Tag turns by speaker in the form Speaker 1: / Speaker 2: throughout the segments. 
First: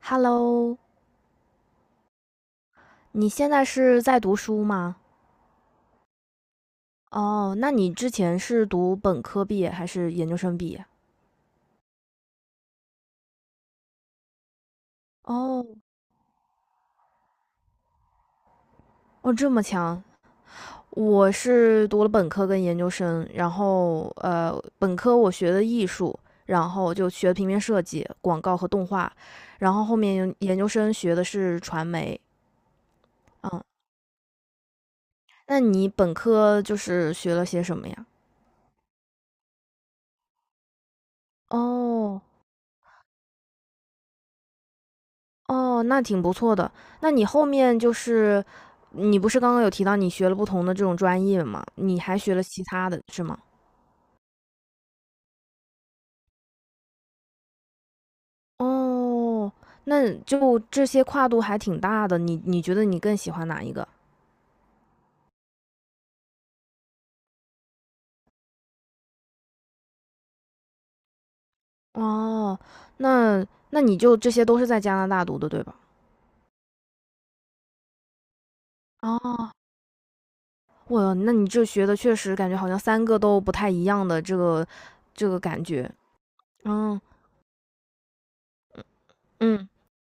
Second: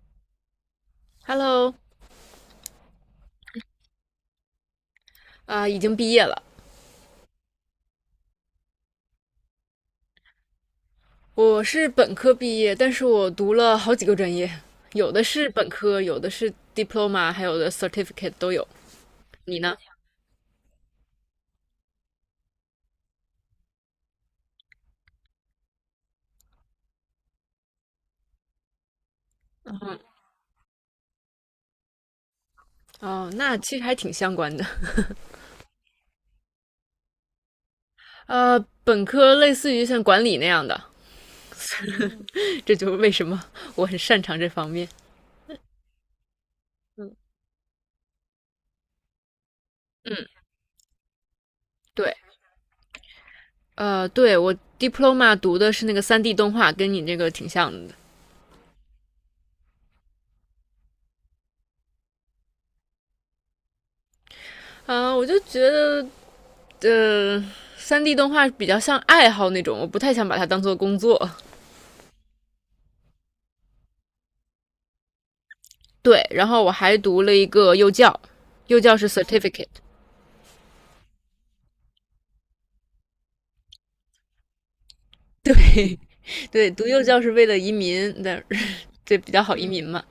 Speaker 1: Hello，
Speaker 2: Hello，
Speaker 1: 你现在是在读书吗？
Speaker 2: 已经毕业了。
Speaker 1: 哦，那你之前是读本科毕业还是研究生毕业？
Speaker 2: 我是本科毕业，但是我读了好几个专业，有的是本
Speaker 1: 哦，
Speaker 2: 科，有的是 diploma，还有的 certificate 都有。
Speaker 1: 哦，这
Speaker 2: 你
Speaker 1: 么
Speaker 2: 呢？
Speaker 1: 强！我是读了本科跟研究生，然后本科我学的艺术，然后就学平面设计、广告和动画，然后后
Speaker 2: 嗯，
Speaker 1: 面研究生学的是传媒。
Speaker 2: 哦，那
Speaker 1: 嗯，
Speaker 2: 其实还挺相关的。
Speaker 1: 那你本科就是学了些什么呀？
Speaker 2: 本科类似于像管理那样的，
Speaker 1: 哦，
Speaker 2: 这就是为什么我很擅长这方面。
Speaker 1: 哦，那挺不错的。那你后面就是你不是刚刚有提到你学了
Speaker 2: 嗯，
Speaker 1: 不同的这种专业吗？你
Speaker 2: 对，
Speaker 1: 还学了其他的是吗？
Speaker 2: 对我 diploma 读的是那个3D 动画，跟你这个挺像的。
Speaker 1: 哦，那就这些跨度还挺大的，你觉得你更喜欢哪一个？
Speaker 2: 我就觉得，三 d 动画比较像爱好那种，我不太想把它当做工作。
Speaker 1: 哦，那那你就这些都是在加拿大读的，对吧？
Speaker 2: 对，然后我还读了一个幼教，幼教是
Speaker 1: 哦，
Speaker 2: certificate，
Speaker 1: 哇，那你这学的确实感觉好像三个都不太一样的这个感觉。
Speaker 2: 对，读
Speaker 1: 嗯
Speaker 2: 幼教是为了移民，的，对比较好移
Speaker 1: 嗯。
Speaker 2: 民嘛。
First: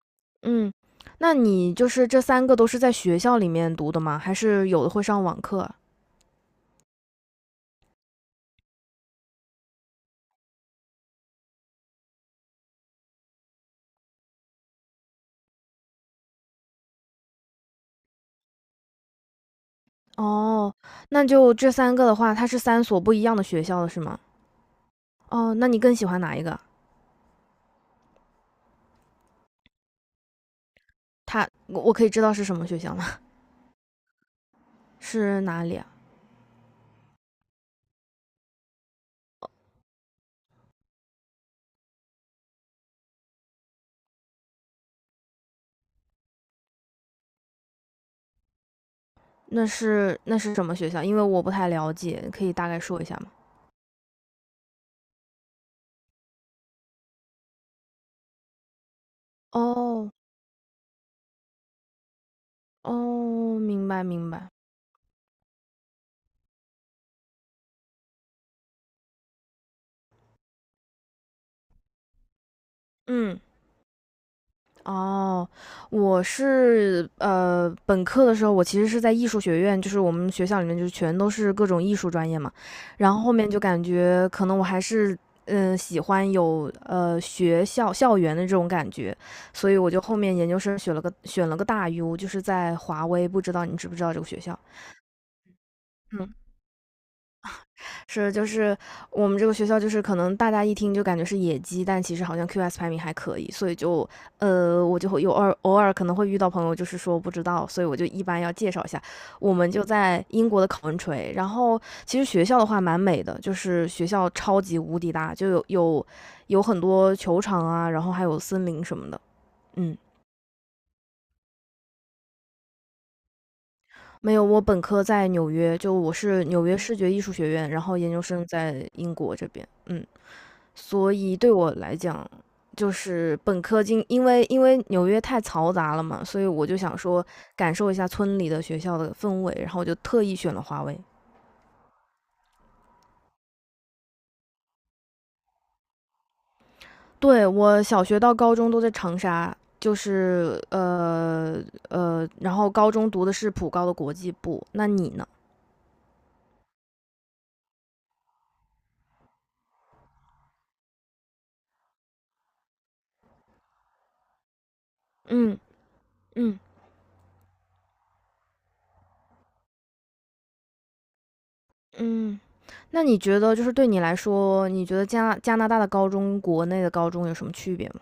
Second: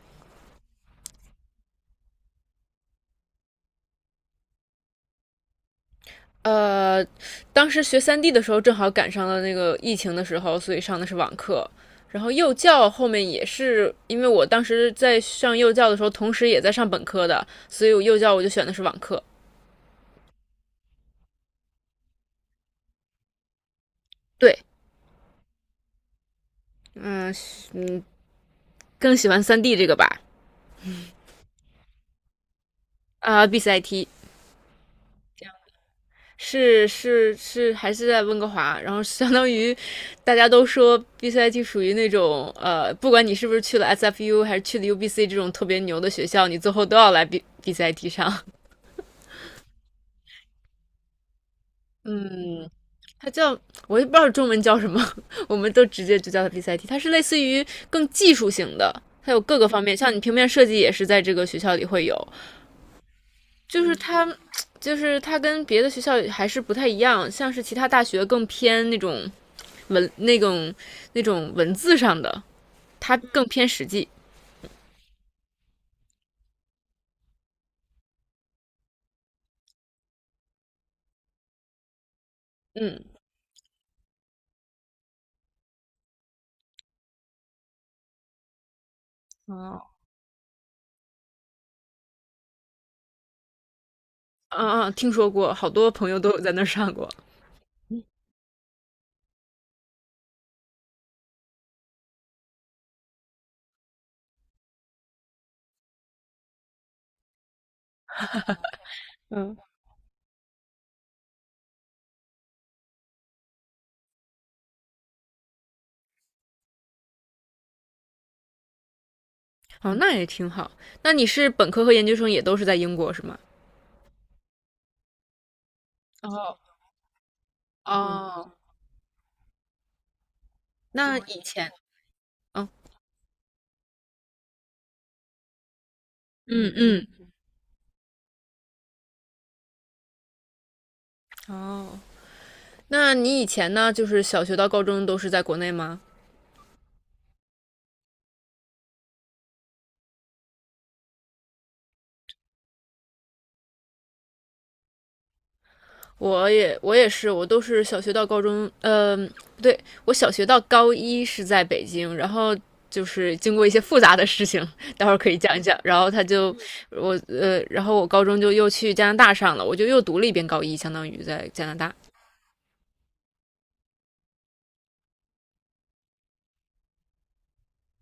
Speaker 1: 嗯，那你就是这三个都是在学校里面读的吗？还是有的会上网课啊？
Speaker 2: 呃，当时学三 D 的时候正好赶上了那个疫情的时候，所以上的是网课。然后幼教后面也是，因为我当时在上幼教的时候，同时也在上本科的，所以我幼教我就选的是网课。
Speaker 1: 哦，那就这三个的话，它是三所不一样的学校了，是吗？
Speaker 2: 对，
Speaker 1: 哦，那你更喜欢哪一个？
Speaker 2: 嗯嗯，更喜欢三 D 这个吧，
Speaker 1: 我可以知道是什么学校吗？
Speaker 2: BCIT
Speaker 1: 是哪里啊？
Speaker 2: 是是是，还是在温哥华，然后相当
Speaker 1: 哦，
Speaker 2: 于大家都说 BCIT 属于那种，不管你是不是去了 SFU 还是去了 UBC 这种特别牛的学校，你最后都要来 BCIT 上。
Speaker 1: 那是什么学校？因为我不太了 解，可以大
Speaker 2: 嗯，
Speaker 1: 概说一下吗？
Speaker 2: 它叫，我也不知道中文叫什么，我们都直接就叫它 BCIT。它是类似于更技术型的，它有各个方面，
Speaker 1: 哦，
Speaker 2: 像你平面设计也是在这个学校里会有，
Speaker 1: 哦，
Speaker 2: 就
Speaker 1: 明
Speaker 2: 是
Speaker 1: 白明
Speaker 2: 它。
Speaker 1: 白，
Speaker 2: 就是它跟别的学校还是不太一样，像是其他大学更偏那种文那种那种文字上的，它
Speaker 1: 嗯。
Speaker 2: 更偏实际。
Speaker 1: 哦，我是本科的时候我其实是在艺术学院，就是我们学校里面就是全都是各种艺术专业嘛，
Speaker 2: 嗯
Speaker 1: 然后后面就感觉可能我还是喜欢有学校校园的这种感觉，所以
Speaker 2: 哦，
Speaker 1: 我就后面研究生选了个大 U，就是在华威，不知道你知不知道这个学校？
Speaker 2: 啊啊，听说过，好多朋友都有在那儿上过。
Speaker 1: 是，就是我们这个学校，就是可能大家一听就感觉是野鸡，但其实好像 QS 排名还可以，所以就，我就会有偶尔可能会遇到朋友，就是说不知道，所以我就一般要介绍一下。我们就在英国的考文垂，然后其实学校的话蛮美的，就是学校超级无敌大，就有很多球场啊，然后还有森林什么的，
Speaker 2: 哦，
Speaker 1: 嗯。
Speaker 2: 那也挺好。那你是本科和研究生也都是在英国是吗？
Speaker 1: 没有，我本科在纽约，就我是
Speaker 2: 哦，
Speaker 1: 纽约视觉艺术学院，然后研究生
Speaker 2: 哦，
Speaker 1: 在英国这边，嗯。所
Speaker 2: 那
Speaker 1: 以
Speaker 2: 以
Speaker 1: 对我来讲，
Speaker 2: 哦，
Speaker 1: 就是本科经，因为纽约太嘈杂了嘛，所以我
Speaker 2: 嗯
Speaker 1: 就想
Speaker 2: 嗯，
Speaker 1: 说感受一下村里的学校的氛围，然后我就特意选了华为。
Speaker 2: 哦，那你以前呢，就是小学到高中都是在国内吗？
Speaker 1: 对我小学到高中都在长沙，就是然后高中读的是普高的国际部。那你呢？
Speaker 2: 我也是，我都是小学到高中，不对，我小学到高一是在北京，然后就是经过一些复杂的事情，待会儿可以讲
Speaker 1: 嗯
Speaker 2: 一讲。然后他就
Speaker 1: 嗯
Speaker 2: 然后我高中就又去加拿大上了，我就又读了一遍高一，相当于在加拿大。
Speaker 1: 嗯，那你觉得就是对你来说，你觉得加拿大的高中、国内的高中有什么区别吗？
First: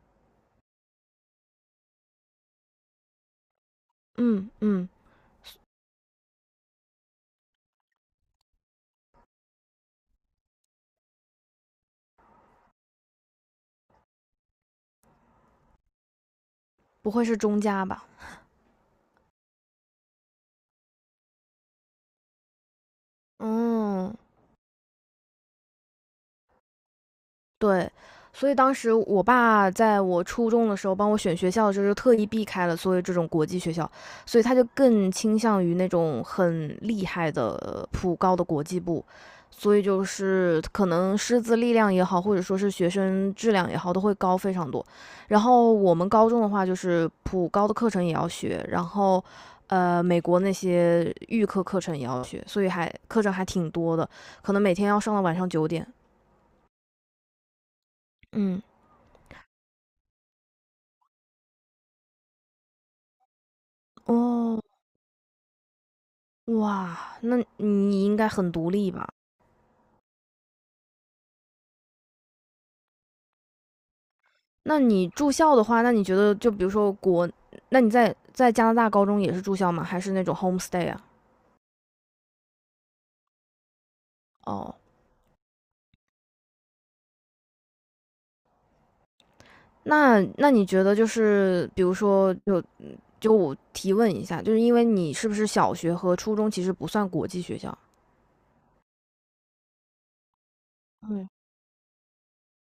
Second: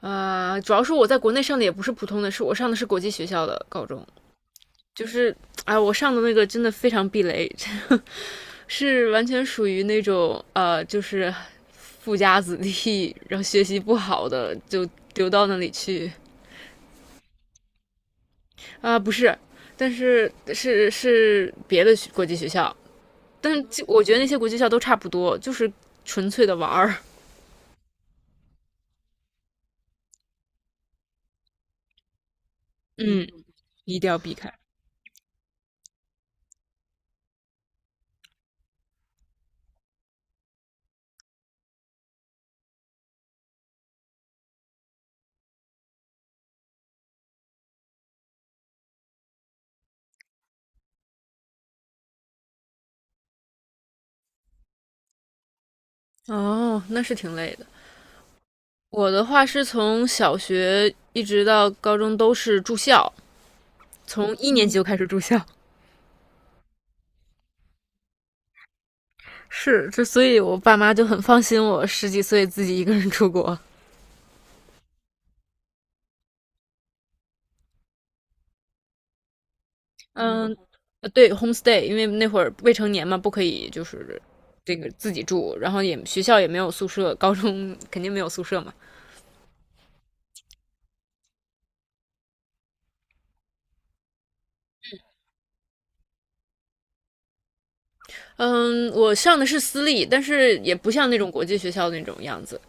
Speaker 2: 主要是我在国内上的也不是普通的，是我上的是国际学校的高中，
Speaker 1: 嗯嗯，
Speaker 2: 就是哎，我上的那个真的非常避雷，是完全属于那种就是富家子弟，然后学习不好的就丢到那里去。
Speaker 1: 不会是中加吧？
Speaker 2: 不是，但是是别的国际学校，但是就我觉
Speaker 1: 嗯，
Speaker 2: 得那些国际学校都差不多，就是纯粹的玩儿。
Speaker 1: 对，所以当时我爸在我初中的时候帮我选学校的时候，就特意避开了所有这
Speaker 2: 嗯，
Speaker 1: 种国际学校，所以他就更倾向于那种很厉害的普高的国际部，所以就是可能师资力量也好，或者说是学生质量也好，都会高非常多。然后我们高中的话，就是普高的课程也要学，然后美国那些预科课程也要学，所以还课程还挺多的，可能每天要上到晚上9点。
Speaker 2: 哦，那是挺累的。
Speaker 1: 嗯，
Speaker 2: 我的话是从小学一直到高中都是住校，从一
Speaker 1: 哦，
Speaker 2: 年级就开始住校。
Speaker 1: 哇，那你应该很独立吧？
Speaker 2: 是，所以我爸妈就很放心我十几岁自己一个人出国。
Speaker 1: 那你住校的话，那你觉得就比如说那你在加拿大高中也是住校吗？还是那种
Speaker 2: 嗯，
Speaker 1: homestay 啊？
Speaker 2: 对，homestay，因为那会儿未成年嘛，不可以就是
Speaker 1: 哦，
Speaker 2: 这个自己住，然后也学校也没有宿舍，高中肯定没有宿舍嘛。
Speaker 1: 那你觉得就是比如说，就我提问一下，就是因为你是不是小学和初中其实不算国际学校？
Speaker 2: 嗯，我上的是私立，但是也不像那
Speaker 1: 嗯，
Speaker 2: 种国际学校那种样子。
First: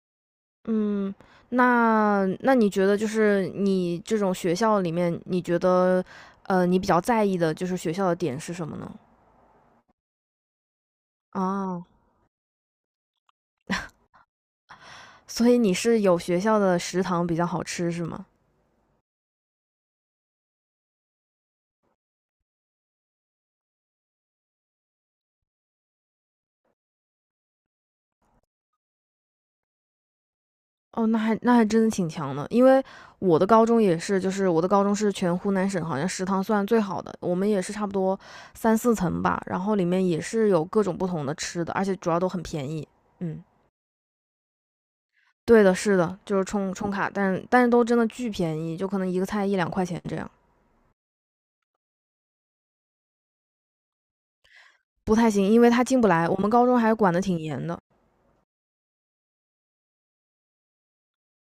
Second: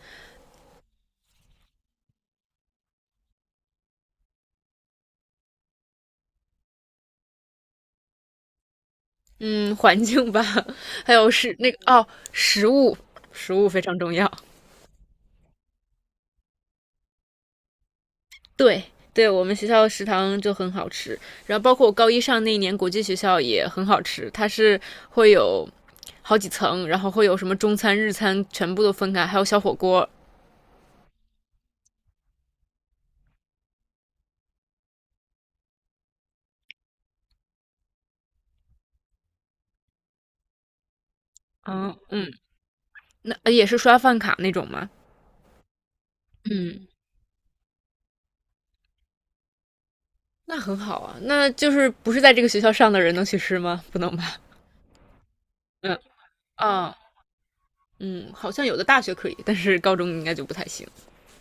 Speaker 1: 嗯，那你觉得就是你这种学校里面，你觉得你比较在意的就是学校的点是什么呢？
Speaker 2: 嗯，环境吧，还有是那个
Speaker 1: 啊，
Speaker 2: 哦，食物，食物非常重要。
Speaker 1: 所以你是有学校的食堂比较好吃是吗？
Speaker 2: 对对，我们学校食堂就很好吃，然后包括我高一上那一年国际学校也很好吃，它是会有好几层，然后会有什么中餐、日餐全部都分开，还有小火锅。
Speaker 1: 哦，那还真的挺强的，因为我的高中也是，就是我的高中是全湖南省好像食堂算最好的，我们也是差不多三四层吧，然后里面也是有各种不同的吃的，而
Speaker 2: 嗯
Speaker 1: 且主要
Speaker 2: 嗯，
Speaker 1: 都很便宜。
Speaker 2: 那
Speaker 1: 嗯，
Speaker 2: 也是刷饭卡那种吗？
Speaker 1: 对的，是的，就是充
Speaker 2: 嗯，
Speaker 1: 充卡，但是都真的巨便宜，就可能一个菜一两块钱这样，
Speaker 2: 那很好啊，那就是不是在这个学校上的人能去吃吗？不能吧？
Speaker 1: 不太行，因为他
Speaker 2: 嗯，
Speaker 1: 进不来，我们高中还
Speaker 2: 啊，
Speaker 1: 管得挺严的。
Speaker 2: 嗯，好像有的大学可以，但是高中应该就不太行。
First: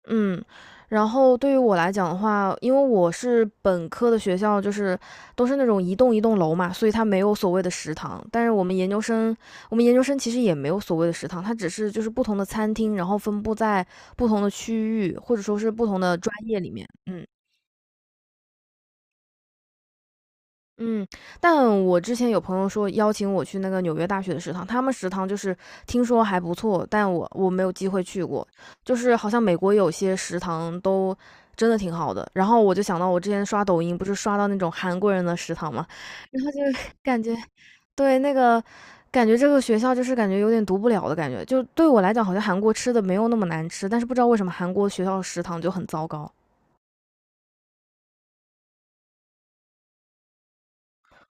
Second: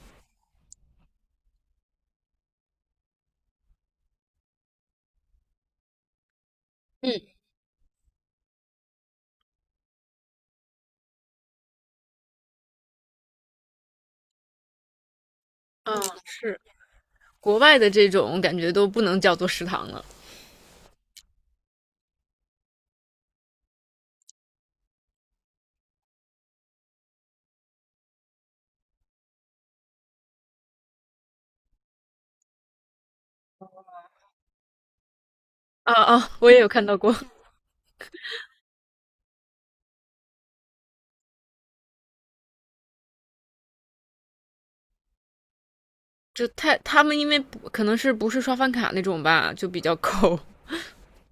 Speaker 1: 嗯，然后对于我来讲的话，因为我是本科的学校，就是都是那种一栋一栋楼嘛，所以它
Speaker 2: 嗯
Speaker 1: 没有所谓的食堂。但是我们研究生其实也没有所谓的食堂，它只是就是不同的餐厅，然后分布在不同的区域，或者说是不
Speaker 2: 嗯，
Speaker 1: 同的专
Speaker 2: 是
Speaker 1: 业里面。嗯。
Speaker 2: 国外的这种感觉都不能叫做食堂了。
Speaker 1: 嗯，但我之前有朋友说邀请我去那个纽约大学的食堂，他们食堂就是听说还不错，但我没有机会去过，就是好像美国有些食堂都真的挺好的。然后我就想到我之前刷抖音，不是刷到那种韩国人的食堂嘛，
Speaker 2: 啊啊，
Speaker 1: 然
Speaker 2: 我
Speaker 1: 后就
Speaker 2: 也有看到 过。
Speaker 1: 感觉对那个感觉这个学校就是感觉有点读不了的感觉，就对我来讲好像韩国吃的没有那么难吃，但是不知道为什么韩国学校食堂就很糟糕。
Speaker 2: 就他们因为可能是不是刷饭卡那种吧，就比较抠。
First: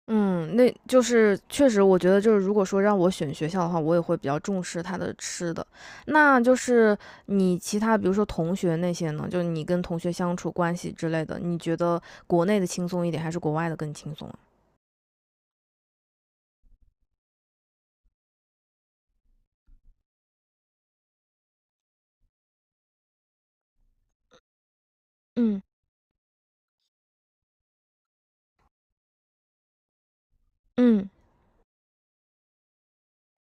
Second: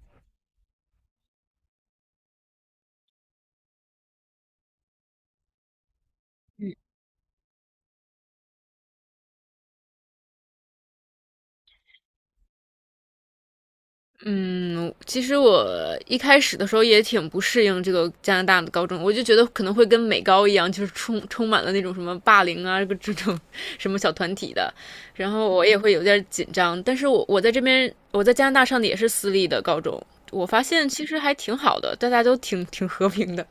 Speaker 1: 嗯，那就是确实，我觉得就是如果说让我选学校的话，我也会比较重视它的吃的。那就是你其他比如说同学那些呢，就是你跟同学相处关系之类的，你觉得国内的轻松一点，还是国外的更轻松啊？
Speaker 2: 嗯，其实我一开始的时候也挺不适应这个加拿大的高中，我就觉得可能会跟美高一样，就是充满了那种什么霸凌啊，这种什么小团体的，然后
Speaker 1: 嗯。
Speaker 2: 我也会有点紧张。但是我在这边我在加拿大上的也是私立的高中，我发现其
Speaker 1: 嗯，
Speaker 2: 实还挺好的，大家都挺和平的。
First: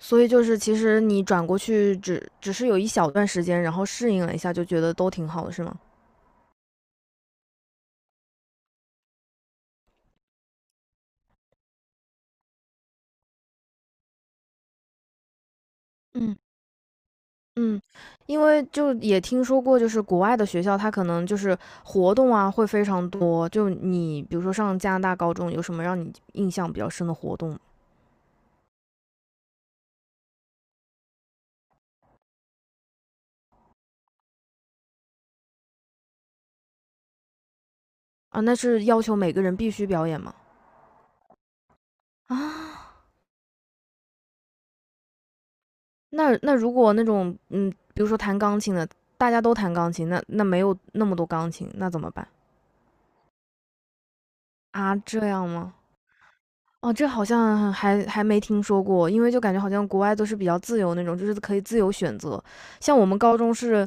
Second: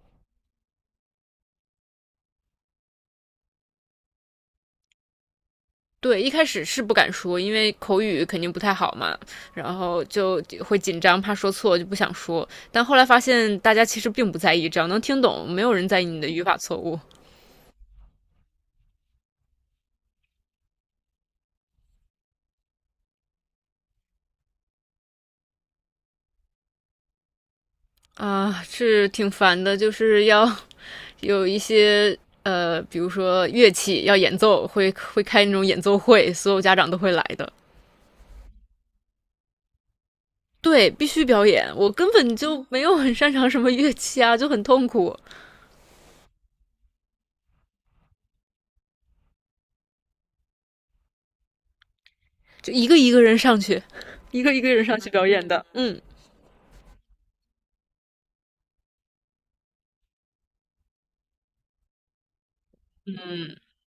Speaker 1: 所以就是其实你转过去只是有一小段时间，然后适应了一下，就觉得都挺好的，是吗？
Speaker 2: 对，一开始是不敢说，因为口语肯定不太好嘛，然后就会紧张，怕说错，就不想说。但后来发现大家其实并不在意，只要能听懂，没有人在意你的
Speaker 1: 嗯。
Speaker 2: 语法错误。
Speaker 1: 嗯，因为就也听说过，就是国外的学校，它可能就是活动啊会非常多。就你比如说上加拿大高中，有什么让你印象比较深的活动吗
Speaker 2: 啊，是挺烦的。就是要有一些比如说乐器要演奏，会开那种演奏会，所有家长都会来的。
Speaker 1: 啊？那是要求每个人必须表演吗？
Speaker 2: 对，必须表演，我根本就没有
Speaker 1: 啊，
Speaker 2: 很擅长什么乐器啊，就很痛苦，
Speaker 1: 那如果那种比如说弹钢琴的，大家都弹钢琴，那没有那么多钢琴，那怎么办
Speaker 2: 就一个一个人上去，一个一个人
Speaker 1: 啊？
Speaker 2: 上去
Speaker 1: 这
Speaker 2: 表演
Speaker 1: 样
Speaker 2: 的，
Speaker 1: 吗？
Speaker 2: 嗯。
Speaker 1: 哦，这好像还没听说过，因为就感觉好像国外都是比较自由那种，就是可以自由选择。像我们高中是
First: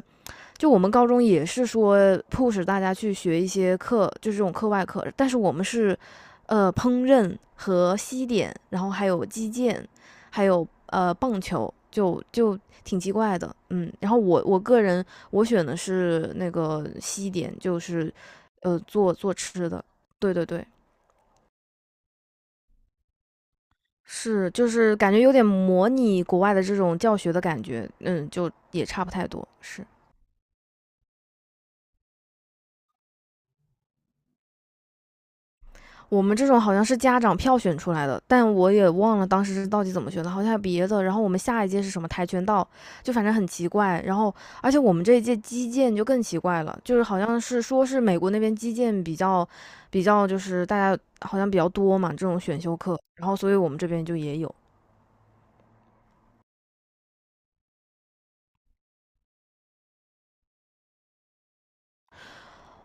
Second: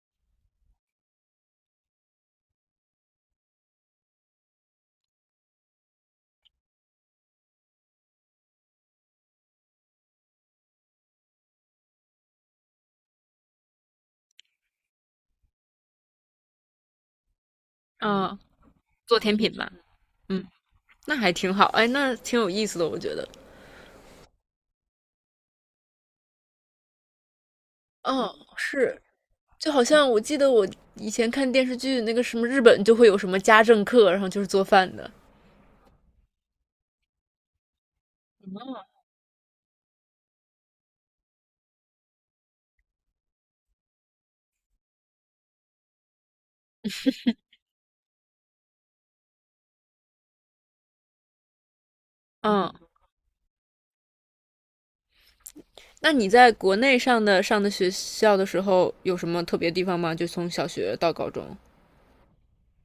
Speaker 1: 就我们高中也是说 p 使大家去学一些课，就是这种课外课，但是我们是，烹饪和西点，然后还有击剑，还有棒球，就挺奇怪的，嗯。然后我我个人我选的是那个西点，就是
Speaker 2: 啊、
Speaker 1: 做
Speaker 2: 做
Speaker 1: 做
Speaker 2: 甜品
Speaker 1: 吃
Speaker 2: 吧，
Speaker 1: 的，对
Speaker 2: 嗯，
Speaker 1: 对对，
Speaker 2: 那还挺好，哎，那挺有意思的，我觉得。
Speaker 1: 是就是感觉有点模拟国外的这种教学的感觉，嗯，
Speaker 2: 哦，
Speaker 1: 就也
Speaker 2: 是，
Speaker 1: 差不太多，
Speaker 2: 就好
Speaker 1: 是。
Speaker 2: 像我记得我以前看电视剧，那个什么日本就会有什么家政课，然后就是做饭的。
Speaker 1: 我们这种好像是家长票选出来的，但我也忘了当时是到底怎么选的，好像还有别的。然后我们下一届是什么跆拳道，就反正很奇怪。然后，而且我们这一届击剑就更奇怪了，就是好像是说是美国那边击剑比较就是大家好像比较多嘛这种选
Speaker 2: 嗯，
Speaker 1: 修课，然后所以我们这边就也有。
Speaker 2: 那你在国内上的学校的时候，有什么特别地方吗？就从小学到高中。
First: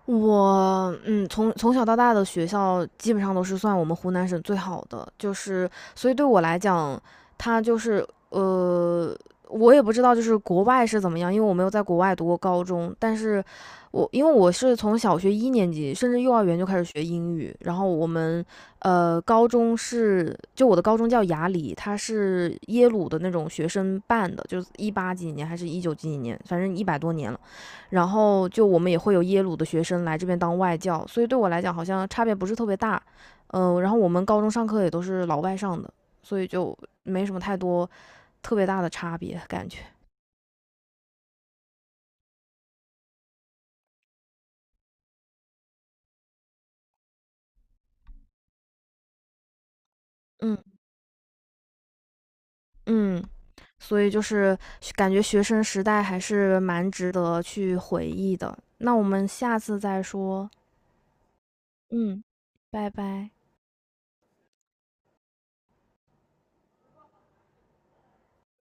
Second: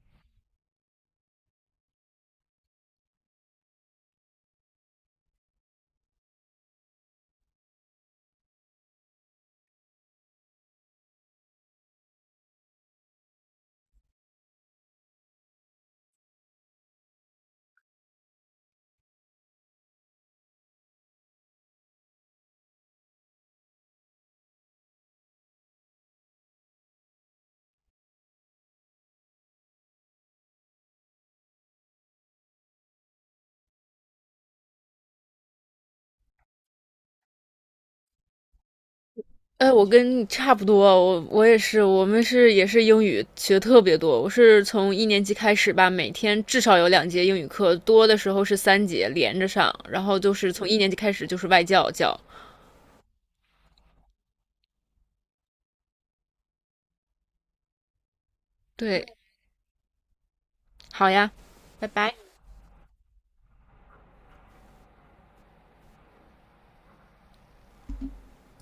Speaker 1: 从小到大的学校基本上都是算我们湖南省最好的，就是所以对我来讲，它就是我也不知道就是国外是怎么样，因为我没有在国外读过高中，但是因为我是从小学一年级甚至幼儿园就开始学英语，然后我的高中叫雅礼，它是耶鲁的那种学生办的，就是一八几几年还是一九几几年，反正100多年了。然后就我们也会有耶鲁的学生来这边当外教，所以对我来讲好像差别不是特别大。然后我们高中上课也都是老外上的，所以就没什么太多特别大的差别感
Speaker 2: 哎，
Speaker 1: 觉。
Speaker 2: 我跟你差不多，我也是，我们是也是英语学特别多。我是从一年级开始吧，每天至少有2节英语课，多的时候是3节连着上，然后就是
Speaker 1: 嗯
Speaker 2: 从一年级开始就是外教教。
Speaker 1: 嗯，所以就是感觉学生时代还是蛮值得去回忆的。那我
Speaker 2: 对，
Speaker 1: 们下次再说。
Speaker 2: 好呀，拜拜。
Speaker 1: 嗯，拜拜。